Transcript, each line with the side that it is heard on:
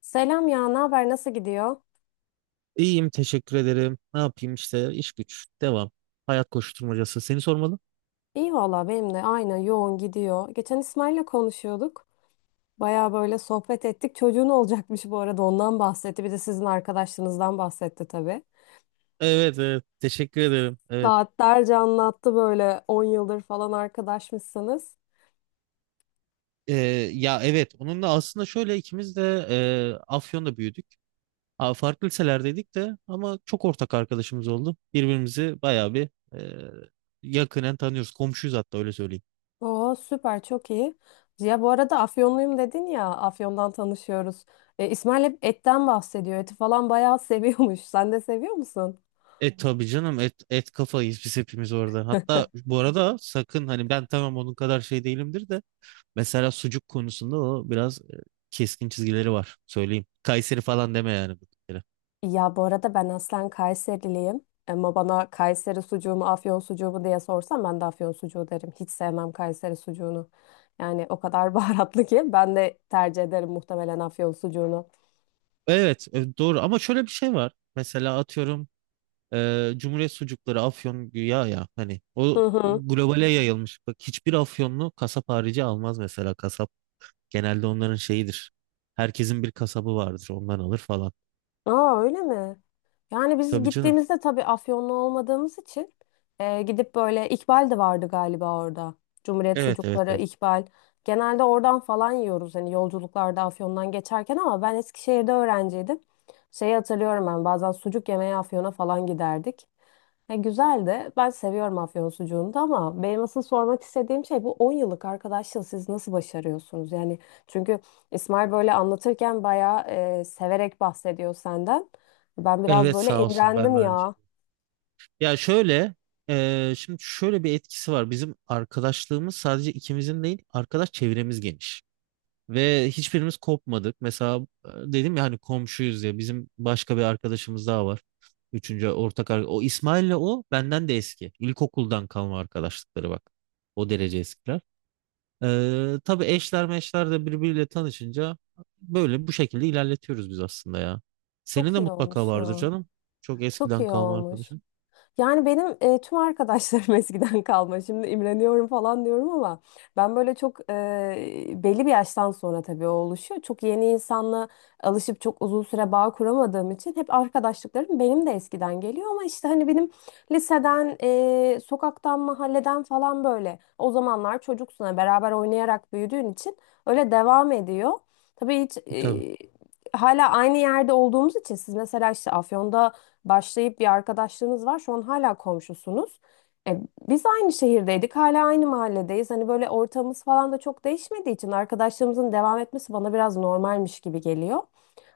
left: Selam ya, ne haber, nasıl gidiyor?
right: İyiyim, teşekkür ederim. Ne yapayım işte, iş güç devam. Hayat koşturmacası. Seni sormalı.
left: İyi valla benim de aynen yoğun gidiyor. Geçen İsmail'le konuşuyorduk. Baya böyle sohbet ettik. Çocuğun olacakmış bu arada ondan bahsetti. Bir de sizin arkadaşlığınızdan bahsetti tabii.
right: Evet, evet, teşekkür ederim. Evet.
left: Saatlerce anlattı böyle 10 yıldır falan arkadaşmışsınız.
right: Ee, ya evet, onunla aslında şöyle, ikimiz de Afyon'da büyüdük. Aa, farklı liselerdeydik de ama çok ortak arkadaşımız oldu. Birbirimizi bayağı bir e, yakinen tanıyoruz. Komşuyuz, hatta öyle söyleyeyim.
left: Oo, süper, çok iyi. Ya bu arada Afyonluyum dedin ya, Afyon'dan tanışıyoruz. İsmail hep etten bahsediyor. Eti falan bayağı seviyormuş. Sen de seviyor musun?
right: E tabii canım, et, et kafayız biz hepimiz orada. Hatta bu arada sakın, hani ben tamam onun kadar şey değilimdir de mesela sucuk konusunda o biraz keskin çizgileri var. Söyleyeyim. Kayseri falan deme yani. Bu bir kere.
left: Ya bu arada ben aslen Kayseriliyim. Ama bana Kayseri sucuğu mu Afyon sucuğu mu diye sorsam ben de Afyon sucuğu derim. Hiç sevmem Kayseri sucuğunu. Yani o kadar baharatlı ki ben de tercih ederim muhtemelen Afyon sucuğunu.
right: Evet, doğru, ama şöyle bir şey var. Mesela atıyorum, Cumhuriyet sucukları Afyon güya, ya hani o globale yayılmış. Bak, hiçbir Afyonlu kasap harici almaz mesela kasap. Genelde onların şeyidir. Herkesin bir kasabı vardır. Ondan alır falan.
left: Aa, öyle mi? Yani biz
right: Tabii canım.
left: gittiğimizde tabii Afyonlu olmadığımız için gidip böyle, İkbal de vardı galiba orada. Cumhuriyet
right: Evet, evet,
left: sucukları,
right: evet.
left: İkbal. Genelde oradan falan yiyoruz hani, yolculuklarda Afyon'dan geçerken, ama ben Eskişehir'de öğrenciydim. Şeyi hatırlıyorum, ben bazen sucuk yemeye Afyon'a falan giderdik. Ya güzel de, ben seviyorum Afyon sucuğunu da, ama benim asıl sormak istediğim şey, bu 10 yıllık arkadaşlığı siz nasıl başarıyorsunuz? Yani çünkü İsmail böyle anlatırken bayağı severek bahsediyor senden. Ben biraz
right: Evet,
left: böyle
right: sağ olsun, ben
left: imrendim
right: de aynı şey.
left: ya.
right: Ya şöyle, şimdi şöyle bir etkisi var. Bizim arkadaşlığımız sadece ikimizin değil, arkadaş çevremiz geniş. Ve hiçbirimiz kopmadık. Mesela dedim ya, hani komşuyuz ya, bizim başka bir arkadaşımız daha var. Üçüncü ortak arkadaş. O İsmail'le, o benden de eski. İlkokuldan kalma arkadaşlıkları, bak. O derece eskiler. Tabii eşler meşler de birbiriyle tanışınca böyle bu şekilde ilerletiyoruz biz aslında ya. Senin
left: Çok
right: de
left: iyi
right: mutlaka
left: olmuş
right: vardır
left: ya.
right: canım. Çok
left: Çok
right: eskiden
left: iyi
right: kalma
left: olmuş.
right: arkadaşın.
left: Yani benim tüm arkadaşlarım eskiden kalma. Şimdi imreniyorum falan diyorum ama ben böyle çok, belli bir yaştan sonra tabii o oluşuyor. Çok yeni insanla alışıp çok uzun süre bağ kuramadığım için hep arkadaşlıklarım benim de eskiden geliyor, ama işte hani benim liseden, sokaktan, mahalleden falan, böyle o zamanlar çocuksun hani, beraber oynayarak büyüdüğün için öyle devam ediyor. Tabii hiç, hala aynı yerde olduğumuz için, siz mesela işte Afyon'da başlayıp bir arkadaşlığınız var. Şu an hala komşusunuz. E, biz aynı şehirdeydik, hala aynı mahalledeyiz. Hani böyle ortamımız falan da çok değişmediği için arkadaşlığımızın devam etmesi bana biraz normalmiş gibi geliyor.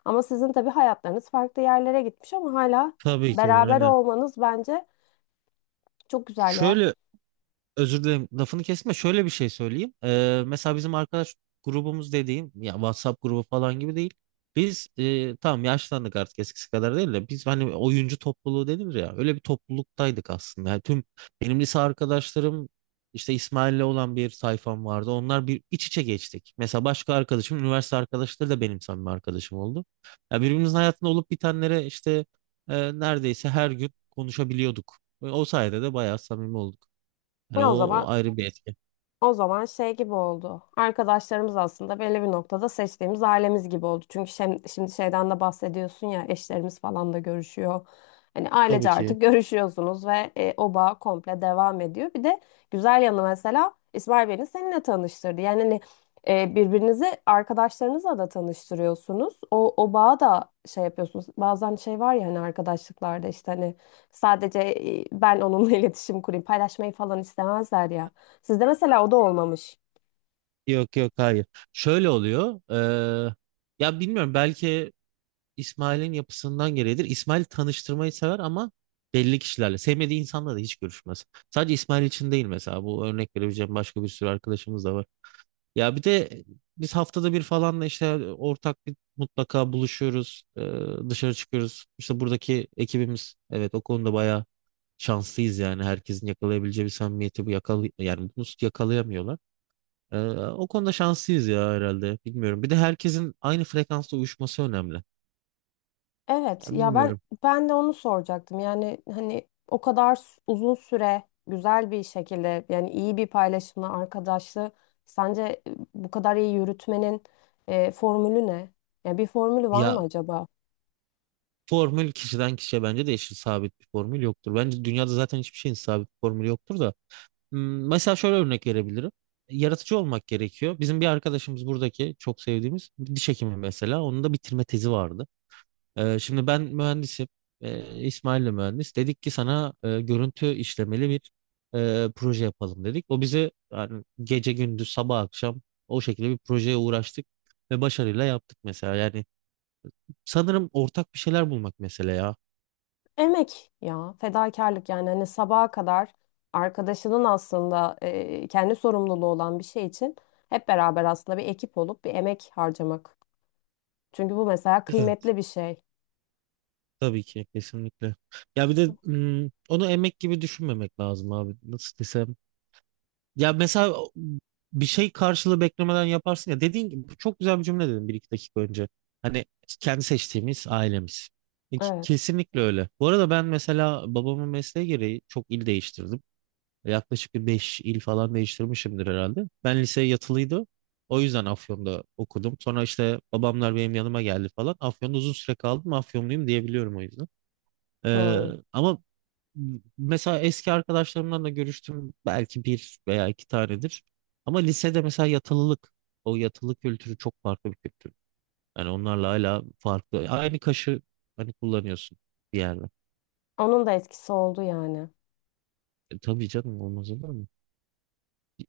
left: Ama sizin tabii hayatlarınız farklı yerlere gitmiş, ama hala
right: Tabii ki,
left: beraber
right: aynen.
left: olmanız bence çok güzel ya.
right: Şöyle, özür dilerim lafını kesme. Şöyle bir şey söyleyeyim. Mesela bizim arkadaş grubumuz dediğim ya, WhatsApp grubu falan gibi değil. Biz tamam yaşlandık artık eskisi kadar değil de, biz hani oyuncu topluluğu denir ya, öyle bir topluluktaydık aslında. Yani tüm benim lise arkadaşlarım, işte İsmail'le olan bir sayfam vardı. Onlar bir iç içe geçtik. Mesela başka arkadaşım, üniversite arkadaşları da benim samimi arkadaşım oldu. Ya birbirimizin hayatında olup bitenlere işte neredeyse her gün konuşabiliyorduk. O sayede de bayağı samimi olduk. Yani
left: Ya o
right: o
left: zaman
right: ayrı bir etki.
left: O zaman şey gibi oldu. Arkadaşlarımız aslında belli bir noktada seçtiğimiz ailemiz gibi oldu. Çünkü şimdi şeyden de bahsediyorsun ya, eşlerimiz falan da görüşüyor. Hani
right: Tabii
left: ailece
right: ki.
left: artık görüşüyorsunuz ve o bağ komple devam ediyor. Bir de güzel yanı, mesela İsmail beni seninle tanıştırdı. Yani hani birbirinizi arkadaşlarınızla da tanıştırıyorsunuz. O bağı da şey yapıyorsunuz. Bazen şey var ya hani, arkadaşlıklarda işte hani sadece ben onunla iletişim kurayım, paylaşmayı falan istemezler ya. Sizde mesela o da olmamış.
right: Yok, yok, hayır. Şöyle oluyor. Ya bilmiyorum, belki İsmail'in yapısından gereğidir. İsmail tanıştırmayı sever ama belli kişilerle. Sevmediği insanla da hiç görüşmez. Sadece İsmail için değil mesela. Bu örnek verebileceğim başka bir sürü arkadaşımız da var. Ya bir de biz haftada bir falan da işte ortak bir mutlaka buluşuyoruz. Dışarı çıkıyoruz. İşte buradaki ekibimiz, evet, o konuda bayağı şanslıyız yani. Herkesin yakalayabileceği bir samimiyeti bu yani bunu yakalayamıyorlar. E, o konuda şanslıyız ya herhalde. Bilmiyorum. Bir de herkesin aynı frekansla uyuşması önemli.
left: Evet
right: Yani
left: ya, ben
right: bilmiyorum.
left: ben de onu soracaktım. Yani hani o kadar uzun süre güzel bir şekilde, yani iyi bir paylaşımla arkadaşlığı sence bu kadar iyi yürütmenin formülü ne? Ya bir formülü var mı
right: Ya
left: acaba?
right: formül kişiden kişiye bence değişir. Sabit bir formül yoktur. Bence dünyada zaten hiçbir şeyin sabit bir formülü yoktur da. Hmm. Mesela şöyle örnek verebilirim. Yaratıcı olmak gerekiyor. Bizim bir arkadaşımız, buradaki çok sevdiğimiz bir diş hekimi mesela. Onun da bitirme tezi vardı. Şimdi ben mühendisim. İsmail de mühendis. Dedik ki sana görüntü işlemeli bir proje yapalım dedik. O bize yani gece gündüz sabah akşam o şekilde bir projeye uğraştık ve başarıyla yaptık mesela. Yani sanırım ortak bir şeyler bulmak mesela
left: Emek ya fedakarlık, yani hani sabaha kadar arkadaşının aslında kendi sorumluluğu olan bir şey için hep beraber aslında bir ekip olup bir emek harcamak. Çünkü bu mesela
right: ya.
left: kıymetli bir şey.
right: Tabii ki, kesinlikle. Ya bir de onu emek gibi düşünmemek lazım abi. Nasıl desem. Ya mesela bir şey karşılığı beklemeden yaparsın ya. Dediğin gibi, bu çok güzel bir cümle dedin bir iki dakika önce. Hani kendi seçtiğimiz ailemiz. E, ke-
left: Evet.
right: Kesinlikle öyle. Bu arada ben mesela babamın mesleği gereği çok il değiştirdim. Yaklaşık bir 5 il falan değiştirmişimdir herhalde. Ben lise yatılıydı. O yüzden Afyon'da okudum. Sonra işte babamlar benim yanıma geldi falan. Afyon'da uzun süre kaldım. Afyonluyum diyebiliyorum o yüzden. Ee,
left: Hmm.
right: Ama mesela eski arkadaşlarımdan da görüştüm belki bir veya iki tanedir. Ama lisede mesela yatılılık, o yatılı kültürü çok farklı bir kültür. Yani onlarla hala farklı. Aynı kaşı hani kullanıyorsun bir yerde.
left: Onun da etkisi oldu yani.
right: E, tabii canım, olmaz olur mu?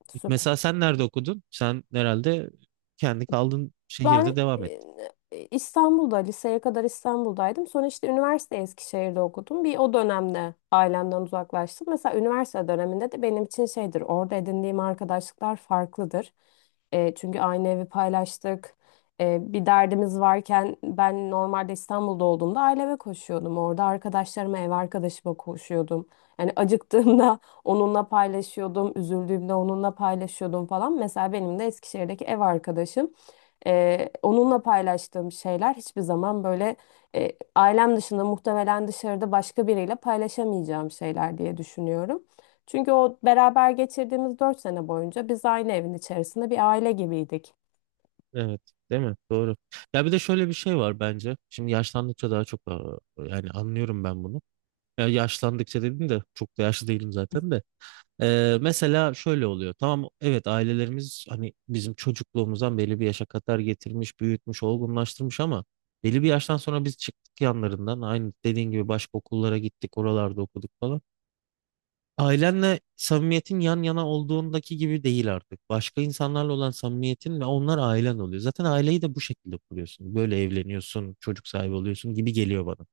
left: Süper.
right: Mesela sen nerede okudun? Sen herhalde kendi kaldığın
left: Ben,
right: şehirde devam ettin.
left: İstanbul'da, liseye kadar İstanbul'daydım. Sonra işte üniversite Eskişehir'de okudum. Bir o dönemde ailemden uzaklaştım. Mesela üniversite döneminde de benim için şeydir, orada edindiğim arkadaşlıklar farklıdır. Çünkü aynı evi paylaştık. Bir derdimiz varken ben normalde İstanbul'da olduğumda aileme koşuyordum. Orada arkadaşlarıma, ev arkadaşıma koşuyordum. Yani acıktığımda onunla paylaşıyordum, üzüldüğümde onunla paylaşıyordum falan. Mesela benim de Eskişehir'deki ev arkadaşım. Onunla paylaştığım şeyler hiçbir zaman böyle, ailem dışında muhtemelen dışarıda başka biriyle paylaşamayacağım şeyler diye düşünüyorum. Çünkü o beraber geçirdiğimiz 4 sene boyunca biz aynı evin içerisinde bir aile gibiydik.
right: Evet, değil mi? Doğru. Ya bir de şöyle bir şey var bence. Şimdi yaşlandıkça daha çok yani anlıyorum ben bunu. Ya yaşlandıkça dedim de, çok da yaşlı değilim zaten de. Mesela şöyle oluyor. Tamam evet, ailelerimiz hani bizim çocukluğumuzdan belli bir yaşa kadar getirmiş, büyütmüş, olgunlaştırmış ama belli bir yaştan sonra biz çıktık yanlarından. Aynı dediğin gibi başka okullara gittik, oralarda okuduk falan. Ailenle samimiyetin yan yana olduğundaki gibi değil artık. Başka insanlarla olan samimiyetin ve onlar ailen oluyor. Zaten aileyi de bu şekilde kuruyorsun. Böyle evleniyorsun, çocuk sahibi oluyorsun gibi geliyor bana.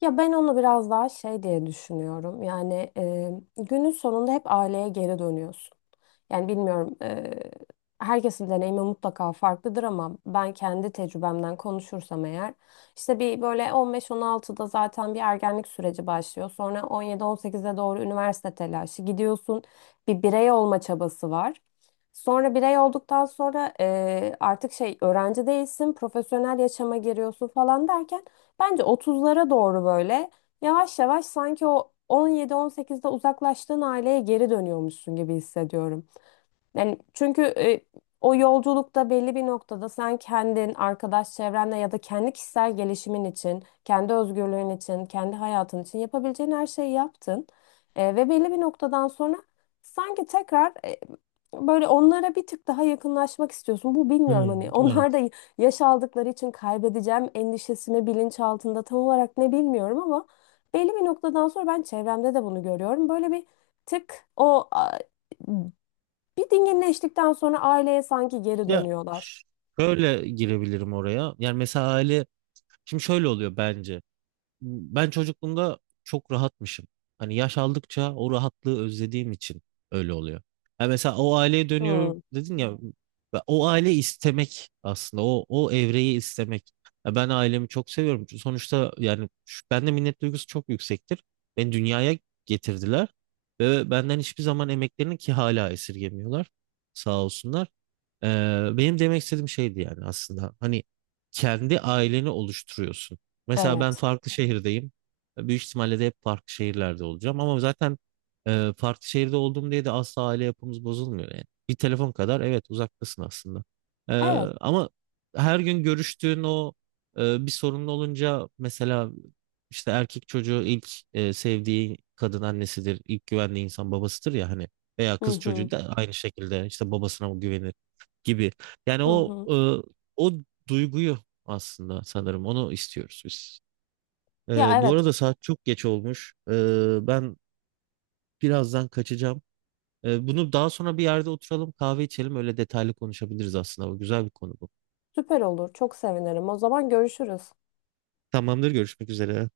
left: Ya ben onu biraz daha şey diye düşünüyorum. Yani, günün sonunda hep aileye geri dönüyorsun. Yani bilmiyorum, herkesin deneyimi mutlaka farklıdır ama ben kendi tecrübemden konuşursam eğer, işte bir böyle 15-16'da zaten bir ergenlik süreci başlıyor. Sonra 17-18'e doğru üniversite telaşı gidiyorsun. Bir birey olma çabası var. Sonra birey olduktan sonra artık şey öğrenci değilsin, profesyonel yaşama giriyorsun falan derken, bence 30'lara doğru böyle yavaş yavaş, sanki o 17-18'de uzaklaştığın aileye geri dönüyormuşsun gibi hissediyorum. Yani çünkü o yolculukta belli bir noktada sen kendin, arkadaş çevrenle ya da kendi kişisel gelişimin için, kendi özgürlüğün için, kendi hayatın için yapabileceğin her şeyi yaptın. Ve belli bir noktadan sonra sanki tekrar, böyle onlara bir tık daha yakınlaşmak istiyorsun. Bu, bilmiyorum hani,
right: Hmm,
left: onlar da
right: evet.
left: yaş aldıkları için kaybedeceğim endişesini bilinçaltında tam olarak ne bilmiyorum ama belli bir noktadan sonra ben çevremde de bunu görüyorum. Böyle bir tık o bir dinginleştikten sonra aileye sanki geri
right: Ya
left: dönüyorlar.
right: şöyle girebilirim oraya. Yani mesela aile, şimdi şöyle oluyor bence, ben çocukluğumda çok rahatmışım. Hani yaş aldıkça o rahatlığı özlediğim için öyle oluyor. Ha mesela, o aileye dönüyorum
left: Hmm,
right: dedin ya, ve o aile istemek aslında o evreyi istemek. Ya ben ailemi çok seviyorum. Çünkü sonuçta yani bende minnet duygusu çok yüksektir. Beni dünyaya getirdiler ve benden hiçbir zaman emeklerini, ki hala esirgemiyorlar. Sağ olsunlar. Benim demek istediğim şeydi yani aslında. Hani kendi aileni oluşturuyorsun. Mesela ben
left: evet.
right: farklı şehirdeyim. Büyük ihtimalle de hep farklı şehirlerde olacağım. Ama zaten farklı şehirde olduğum diye de asla aile yapımız bozulmuyor yani. Bir telefon kadar evet uzaktasın aslında. E,
left: Evet.
right: Ama her gün görüştüğün o bir sorunlu olunca mesela, işte erkek çocuğu ilk sevdiği kadın annesidir, ilk güvendiği insan babasıdır ya hani, veya
left: Hı
right: kız çocuğu
left: hı,
right: da aynı şekilde işte babasına güvenir gibi. Yani
left: hı
right: o
left: hı.
right: o duyguyu aslında sanırım onu istiyoruz biz.
left: Ya
right: Bu
left: evet,
right: arada saat çok geç olmuş. Ben birazdan kaçacağım. Bunu daha sonra bir yerde oturalım, kahve içelim, öyle detaylı konuşabiliriz aslında. Bu güzel bir konu bu.
left: süper olur. Çok sevinirim. O zaman görüşürüz.
right: Tamamdır, görüşmek üzere.